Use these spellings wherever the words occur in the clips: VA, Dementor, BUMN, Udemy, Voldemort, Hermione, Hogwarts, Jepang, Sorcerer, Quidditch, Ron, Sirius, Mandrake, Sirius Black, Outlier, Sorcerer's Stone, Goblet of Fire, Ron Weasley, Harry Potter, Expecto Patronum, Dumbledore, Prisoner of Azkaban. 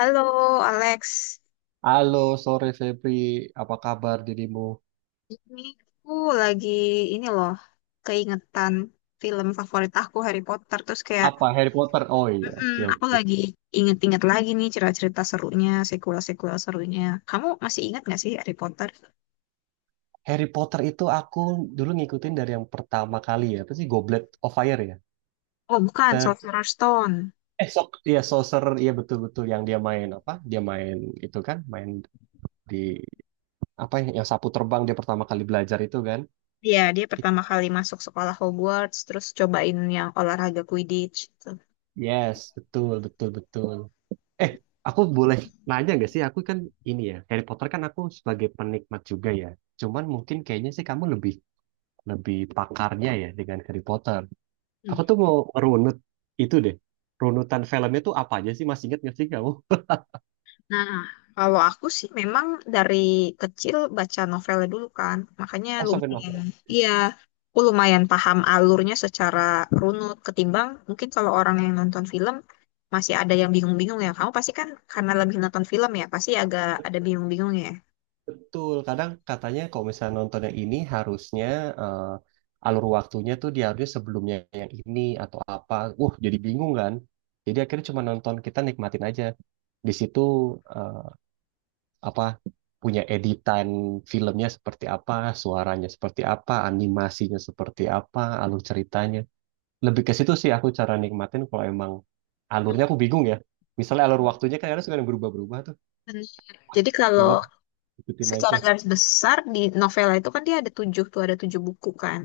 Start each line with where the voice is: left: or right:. left: Halo Alex,
right: Halo, sore Febri. Apa kabar dirimu?
left: ini aku lagi ini loh keingetan film favorit aku Harry Potter terus kayak
right: Apa Harry Potter? Oh iya,
left: "Mm-mm,
right: oke
left: aku
right: oke.
left: lagi inget-inget lagi nih cerita-cerita serunya, sequel-sequel serunya. Kamu masih ingat gak sih Harry Potter?
right: Harry Potter itu aku dulu ngikutin dari yang pertama kali ya. Apa sih Goblet of Fire ya?
left: Oh bukan,
right: Ter
left: Sorcerer's Stone.
right: eh sok iya Sorcerer iya betul-betul yang dia main apa? Dia main itu kan, main di apa ya, yang sapu terbang dia pertama kali belajar itu kan.
left: Iya, dia
right: It-
left: pertama kali masuk sekolah Hogwarts terus cobain yang olahraga Quidditch gitu.
right: Yes, betul betul betul. Eh, aku boleh nanya gak sih? Aku kan ini ya, Harry Potter kan aku sebagai penikmat juga ya. Cuman mungkin kayaknya sih kamu lebih lebih pakarnya ya dengan Harry Potter. Aku tuh mau runut itu deh. Runutan filmnya tuh apa aja sih? Masih inget nggak sih kamu?
left: Nah, kalau aku sih memang dari kecil baca novelnya dulu kan, makanya
right: Oh, sampai novel.
left: lumayan, iya, aku lumayan paham alurnya secara runut ketimbang mungkin kalau orang yang nonton film masih ada yang bingung-bingung ya. Kamu pasti kan karena lebih nonton film ya, pasti agak ada bingung-bingung ya.
right: Betul. Kadang katanya kalau misalnya nonton yang ini harusnya alur waktunya tuh dia harusnya sebelumnya yang ini atau apa. Jadi bingung kan? Jadi akhirnya cuma nonton kita nikmatin aja. Di situ eh, apa punya editan filmnya seperti apa, suaranya seperti apa, animasinya seperti apa, alur ceritanya lebih ke situ sih aku cara nikmatin kalau emang alurnya
left: Hmm.
right: aku bingung ya. Misalnya alur waktunya kan kadang suka yang berubah-berubah tuh.
left: Benar.
right: Wah,
left: Jadi kalau
right: coba ikutin aja.
left: secara garis besar di novel itu kan dia ada tujuh tuh ada tujuh buku kan.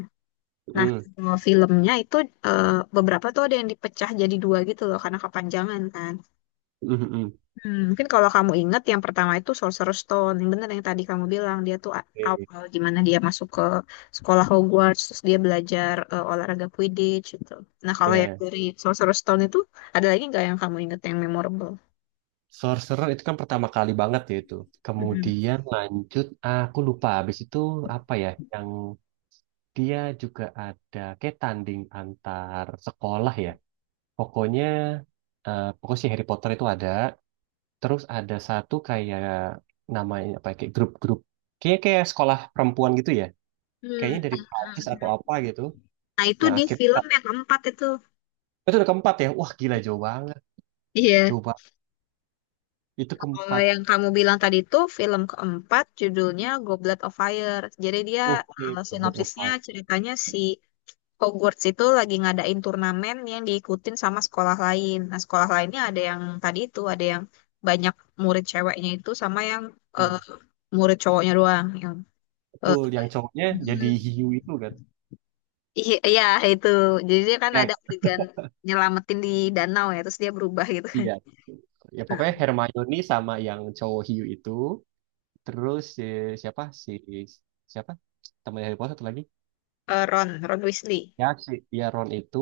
left: Nah,
right: Mm,
left: kalau filmnya itu eh, beberapa tuh ada yang dipecah jadi dua gitu loh karena kepanjangan kan.
right: mm, mm, mm.
left: Hmm, mungkin kalau kamu ingat yang pertama itu Sorcerer's Stone, yang benar yang tadi kamu bilang dia tuh
right: Oke,
left: awal gimana dia masuk ke sekolah Hogwarts, terus dia belajar olahraga Quidditch gitu. Nah kalau yang
right: ya.
left: dari Sorcerer's Stone itu ada lagi nggak yang kamu ingat yang memorable?
right: Sorcerer itu kan pertama kali banget ya itu.
left: Mm-mm.
right: Kemudian lanjut, ah, aku lupa habis itu apa ya, yang dia juga ada kayak tanding antar sekolah ya. Pokoknya, pokoknya si Harry Potter itu ada. Terus ada satu kayak namanya apa ya, kayak grup-grup. Kayaknya kayak sekolah perempuan gitu ya,
left: Hmm,
right: kayaknya dari
left: ah,
right: Prancis atau apa gitu.
left: nah itu
right: Yang
left: di
right: akhirnya
left: film yang keempat itu.
right: itu udah keempat ya, wah gila jauh banget,
left: Iya.
right: jauh banget, itu
left: Kalau
right: keempat.
left: yang kamu bilang tadi itu film keempat judulnya Goblet of Fire. Jadi dia
right: Oke, buat
left: sinopsisnya
right: offline.
left: ceritanya si Hogwarts itu lagi ngadain turnamen yang diikutin sama sekolah lain. Nah, sekolah lainnya ada yang tadi itu, ada yang banyak murid ceweknya itu sama yang eh, murid cowoknya doang. Yang eh,
right: Betul, yang cowoknya jadi hiu itu kan.
left: iya iya, itu. Jadi dia kan
right: Ya,
left: ada adegan nyelamatin di danau ya, terus dia berubah gitu kan.
right: iya, ya pokoknya
left: Nah,
right: Hermione sama yang cowok hiu itu. Terus si, siapa si siapa temannya Harry Potter satu lagi.
left: Ron Weasley.
right: Ya si, ya Ron itu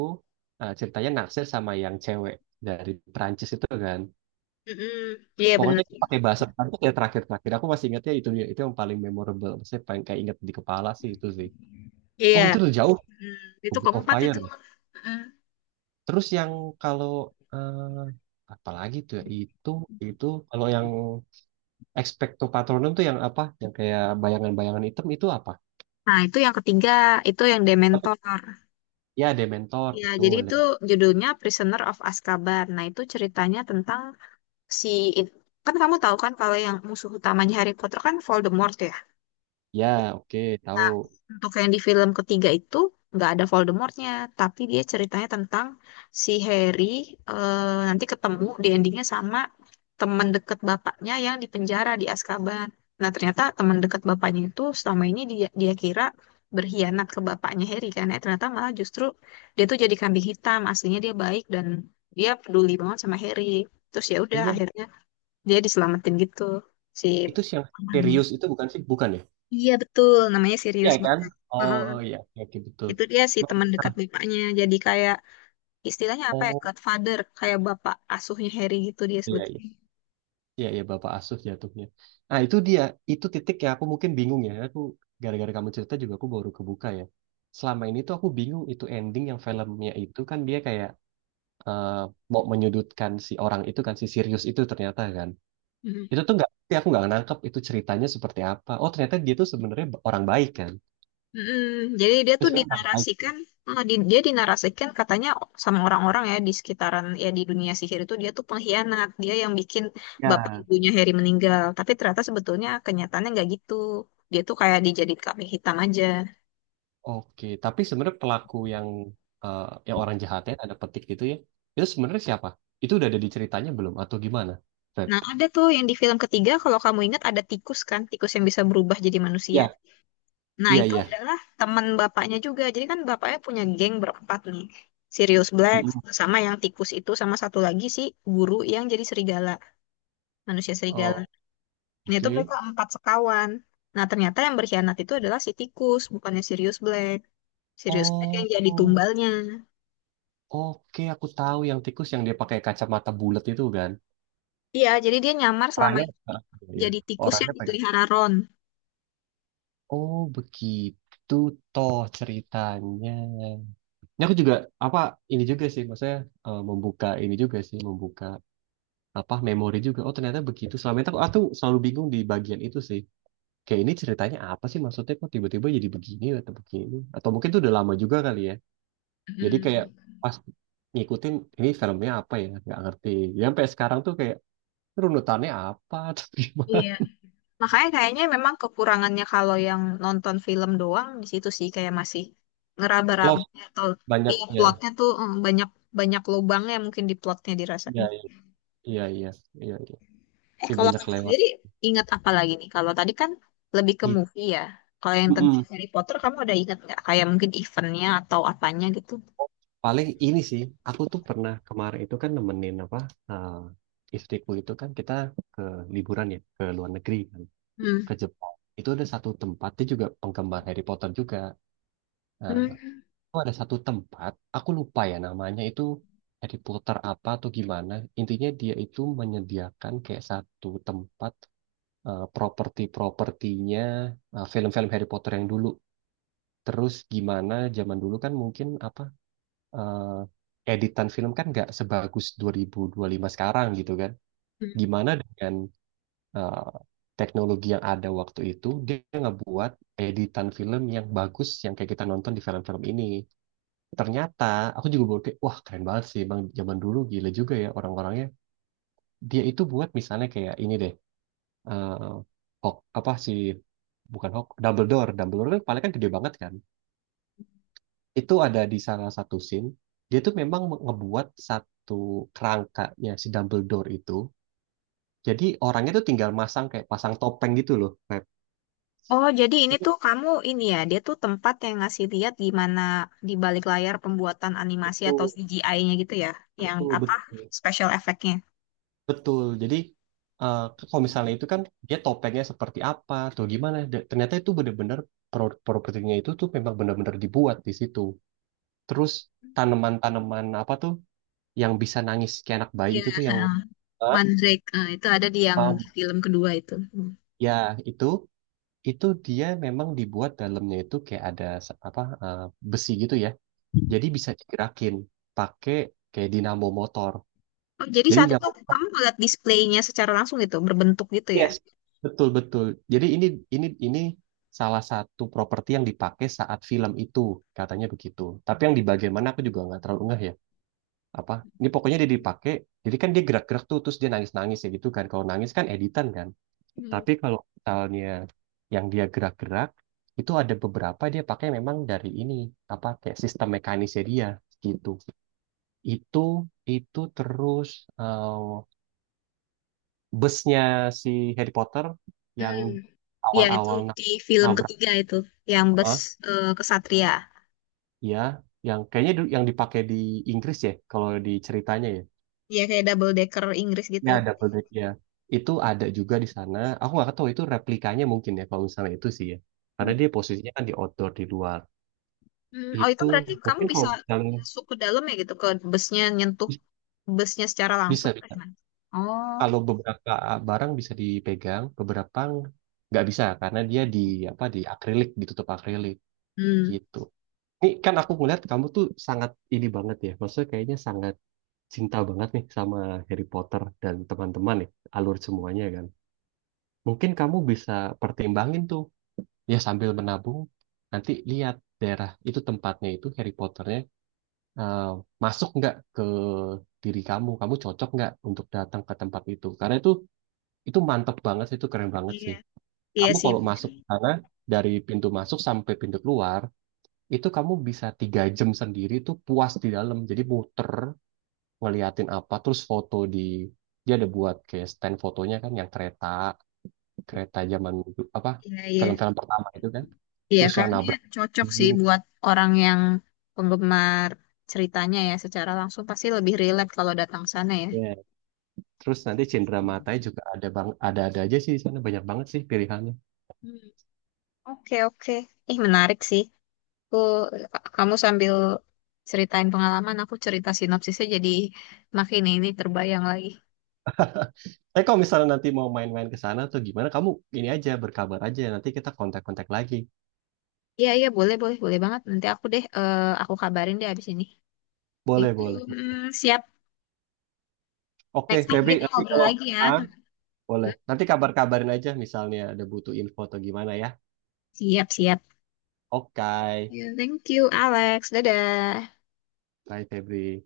right: ceritanya naksir sama yang cewek dari Prancis itu kan.
left: Mm-mm. Iya
right: Pokoknya
left: bener.
right: itu pakai bahasa Prancis ya terakhir-terakhir. Aku masih ingatnya itu dia. Itu yang paling memorable. Saya paling kayak ingat di kepala sih itu sih.
left: Iya.
right: Oh itu udah jauh.
left: Mm, Itu
right: Goblet of
left: keempat
right: Fire.
left: itu. Mm.
right: Terus yang kalau eh apalagi tuh ya? Itu kalau yang Expecto Patronum tuh yang apa? Yang kayak bayangan-bayangan hitam itu apa?
left: Nah, itu yang ketiga, itu yang
right: Apa?
left: Dementor.
right: Ya Dementor
left: Ya, jadi
right: betul.
left: itu
right: Dementor.
left: judulnya Prisoner of Azkaban. Nah, itu ceritanya tentang si kan kamu tahu kan kalau yang musuh utamanya Harry Potter kan Voldemort ya.
right: Ya, oke, tahu.
left: Untuk yang di film ketiga itu nggak ada Voldemortnya, tapi dia ceritanya tentang si Harry nanti ketemu di endingnya sama teman deket bapaknya yang di penjara di Azkaban. Nah ternyata teman deket bapaknya itu selama ini dia dia kira berkhianat ke bapaknya Harry kan, ternyata malah justru dia tuh jadi kambing hitam. Aslinya dia baik dan dia peduli banget sama Harry. Terus ya udah
right: Ini yang
left: akhirnya dia diselamatin gitu si
right: itu sih yang
left: pamannya.
right: serius itu bukan sih? Bukan ya?
left: Iya betul, namanya
right: Iya
left: Sirius
right: kan?
left: banget.
right: Oh oh, iya oke oke, betul.
left: Itu dia sih
right: Nah,
left: teman dekat bapaknya. Jadi kayak istilahnya apa ya?
right: oh
left: Godfather, kayak bapak asuhnya Harry gitu dia
right: iya.
left: sebetulnya.
right: Iya, ya Bapak Asuh jatuhnya. Nah, itu dia. Itu titik yang aku mungkin bingung ya. Aku gara-gara kamu cerita juga aku baru kebuka ya. Selama ini tuh aku bingung itu ending yang filmnya itu kan dia kayak eh, mau menyudutkan si orang itu kan si Sirius itu ternyata kan.
left: Mhm.
right: Itu tuh nggak, tapi aku nggak nangkep itu ceritanya seperti apa. Oh ternyata dia tuh sebenarnya orang baik kan.
left: Mhm. Jadi dia
right: Dia
left: tuh
right: sebenarnya orang baik.
left: dinarasikan, dia dinarasikan katanya sama orang-orang ya di sekitaran ya di dunia sihir itu dia tuh pengkhianat, dia yang bikin bapak
right: Ya.
left: ibunya Harry meninggal. Tapi ternyata sebetulnya kenyataannya nggak gitu. Dia tuh kayak dijadiin kambing hitam aja.
right: Oke, tapi sebenarnya pelaku yang eh, yang orang jahatnya ada petik gitu ya. Itu sebenarnya siapa? Itu udah ada di ceritanya belum atau gimana? Feb?
left: Nah, ada tuh yang di film ketiga kalau kamu ingat ada tikus kan, tikus yang bisa berubah jadi manusia. Nah,
right: Iya,
left: itu
right: iya.
left: adalah teman bapaknya juga. Jadi kan bapaknya punya geng berempat nih. Sirius Black
right: Mm-mm.
left: sama yang tikus itu sama satu lagi si guru yang jadi serigala, manusia serigala.
right: Oh,
left: Nah, itu
right: oke.
left: mereka empat sekawan. Nah, ternyata yang berkhianat itu adalah si tikus, bukannya Sirius Black. Sirius Black
right: Oh,
left: yang jadi
right: oh,
left: tumbalnya.
right: oke, aku tahu yang tikus yang dia pakai kacamata bulat itu kan.
left: Iya, jadi dia nyamar selama
right: Orangnya,
left: ini
right: ah, iya, iya,
left: jadi tikus yang
right: orangnya pakai.
left: dipelihara Ron.
right: Oh, begitu toh ceritanya. Ini aku juga apa ini juga sih, maksudnya membuka ini juga sih, membuka apa memori juga. Oh, ternyata begitu. Selama itu aku selalu bingung di bagian itu sih. Kayak ini ceritanya apa sih maksudnya kok tiba-tiba jadi begini? Atau mungkin itu udah lama juga kali ya. Jadi kayak
left: Mm.
right: pas ngikutin ini filmnya apa ya, nggak ngerti. Ya sampai sekarang tuh kayak "Ini runutannya apa atau gimana?
left: Iya, makanya kayaknya memang kekurangannya kalau yang nonton film doang di situ sih kayak masih ngeraba raba
right: Lost
left: atau iya
right: banyaknya.
left: plotnya tuh banyak banyak lubangnya mungkin di plotnya
right: Iya,
left: dirasanya.
right: iya, iya, iya, iya.
left: Eh
right: Ya,
left: kalau
right: banyak
left: kamu
right: lewat.
left: sendiri ingat apa lagi nih? Kalau tadi kan lebih ke
right: Gitu.
left: movie ya. Kalau yang tentang
right: Mm-mm.
left: Harry Potter kamu ada ingat nggak? Kayak mungkin eventnya atau apanya gitu?
right: Paling ini sih, aku tuh pernah kemarin itu kan nemenin apa eh, istriku itu kan kita ke liburan ya ke luar negeri kan,
left: Hmm.
right: ke Jepang. Itu ada satu tempat dia juga penggemar Harry Potter juga. Nah, oh, ada satu tempat, aku lupa ya namanya itu dari puter apa atau gimana. Intinya dia itu menyediakan kayak satu tempat properti-propertinya film-film Harry Potter yang dulu. Terus gimana zaman dulu kan mungkin apa editan film kan nggak sebagus 2025 sekarang gitu kan.
left: Hmm.
right: Gimana dengan eh, teknologi yang ada waktu itu dia ngebuat editan film yang bagus yang kayak kita nonton di film-film ini, ternyata aku juga baru kayak wah keren banget sih bang, zaman dulu gila juga ya orang-orangnya. Dia itu buat misalnya kayak ini deh, eh hok apa sih bukan hok Dumbledore. Dumbledore kan kepalanya kan gede banget kan, itu ada di salah satu scene dia tuh memang ngebuat satu kerangkanya si Dumbledore itu, jadi orangnya tuh tinggal masang kayak pasang topeng gitu loh Feb.
left: Oh, jadi ini
right: itu
left: tuh kamu ini ya, dia tuh tempat yang ngasih lihat gimana di balik layar pembuatan animasi atau
right: itu
left: CGI-nya gitu ya, yang
right: betul
left: apa
right: betul.
left: special effect-nya.
right: Betul. Jadi eh, kalau misalnya itu kan dia topengnya seperti apa atau gimana. Ternyata itu benar-benar propertinya itu tuh memang benar-benar dibuat di situ. Terus tanaman-tanaman apa tuh yang bisa nangis kayak anak bayi
left: Iya,
right: itu tuh yang. Hah?
left: Mandrake. Itu ada di yang di
right: Paham.
left: film kedua itu. Hmm.
right: Ya itu itu dia memang dibuat dalamnya itu kayak ada apa besi gitu ya. Jadi bisa digerakin pakai kayak dinamo motor.
left: Oh, jadi
right: Jadi
left: saat itu kamu ngeliat displaynya secara langsung gitu, berbentuk gitu ya?
right: yes. Betul betul. Jadi ini salah satu properti yang dipakai saat film itu katanya begitu. Tapi yang di bagian mana aku juga nggak terlalu ngeh ya. Apa? Ini pokoknya dia dipakai. Jadi kan dia gerak-gerak tuh terus dia nangis-nangis ya gitu kan. Kalau nangis kan editan kan.
left: Hmm.
right: Tapi kalau misalnya yang dia gerak-gerak itu ada beberapa dia pakai memang dari ini apa kayak sistem mekanisnya dia gitu. Itu itu terus eh, busnya si Harry Potter yang
left: Hmm. Ya, itu
right: awal-awal
left: di film
right: nabrak
left: ketiga itu, yang bus
right: eh,
left: kesatria.
right: ya yang kayaknya yang dipakai di Inggris ya kalau di ceritanya ya,
left: Ya, kayak double decker Inggris gitu.
right: ya double deck ya. Itu ada juga di sana, aku nggak tahu itu replikanya mungkin ya kalau misalnya itu sih ya, karena
left: Hmm.
right: dia posisinya kan di outdoor di luar.
left: Oh, itu
right: Itu
left: berarti kamu
right: mungkin
left: bisa
right: kalau misalnya
left: masuk ke dalam ya gitu, ke busnya nyentuh busnya secara langsung
right: bisa,
left: atau
right: bisa,
left: gimana? Oh,
right: kalau beberapa barang bisa dipegang, beberapa nggak bisa karena dia di apa di akrilik, ditutup akrilik
left: hmm,
right: gitu. Ini kan aku ngeliat kamu tuh sangat ini banget ya, maksudnya kayaknya sangat cinta banget nih sama Harry Potter dan teman-teman nih, alur semuanya kan. Mungkin kamu bisa pertimbangin tuh, ya sambil menabung, nanti lihat daerah itu tempatnya itu Harry Potternya eh, masuk nggak ke diri kamu, kamu cocok nggak untuk datang ke tempat itu. Karena itu mantep banget sih, itu keren banget
left: iya,
right: sih.
left: iya
right: Kamu
left: sih,
right: kalau masuk ke sana dari pintu masuk sampai pintu keluar itu kamu bisa 3 jam sendiri tuh puas di dalam, jadi muter ngeliatin apa terus foto di dia ada buat kayak stand fotonya kan yang kereta, kereta zaman du- apa
left: iya iya,
right: film-film pertama itu kan,
left: iya
right: terus yang
left: kayaknya
right: nabrak
left: cocok sih
right: dinding.
left: buat orang yang penggemar ceritanya ya secara langsung pasti lebih relate kalau datang sana ya.
right: Ya. Terus nanti cendera matanya juga ada bang, ada aja sih di sana, banyak banget sih pilihannya.
left: Hmm, Oke oke, Ih menarik sih. Aku kamu sambil ceritain pengalaman, aku cerita sinopsisnya jadi makin ini terbayang lagi.
right: Kalau misalnya nanti mau main-main ke sana tuh gimana kamu, ini aja berkabar aja nanti kita kontak-kontak lagi.
left: Iya iya boleh boleh boleh banget. Nanti aku deh, aku kabarin deh abis ini. Thank
right: Boleh
left: you.
right: boleh.
left: Siap.
right: Oke
left: Next time
right: Febri,
left: kita
right: nanti
left: ngobrol
right: kalau
left: lagi ya.
right: ah boleh. Nanti kabar-kabarin aja misalnya ada butuh info atau gimana ya.
left: Siap, siap.
right: Oke.
left: Ya, Thank you, Alex. Dadah.
right: Bye, Febri.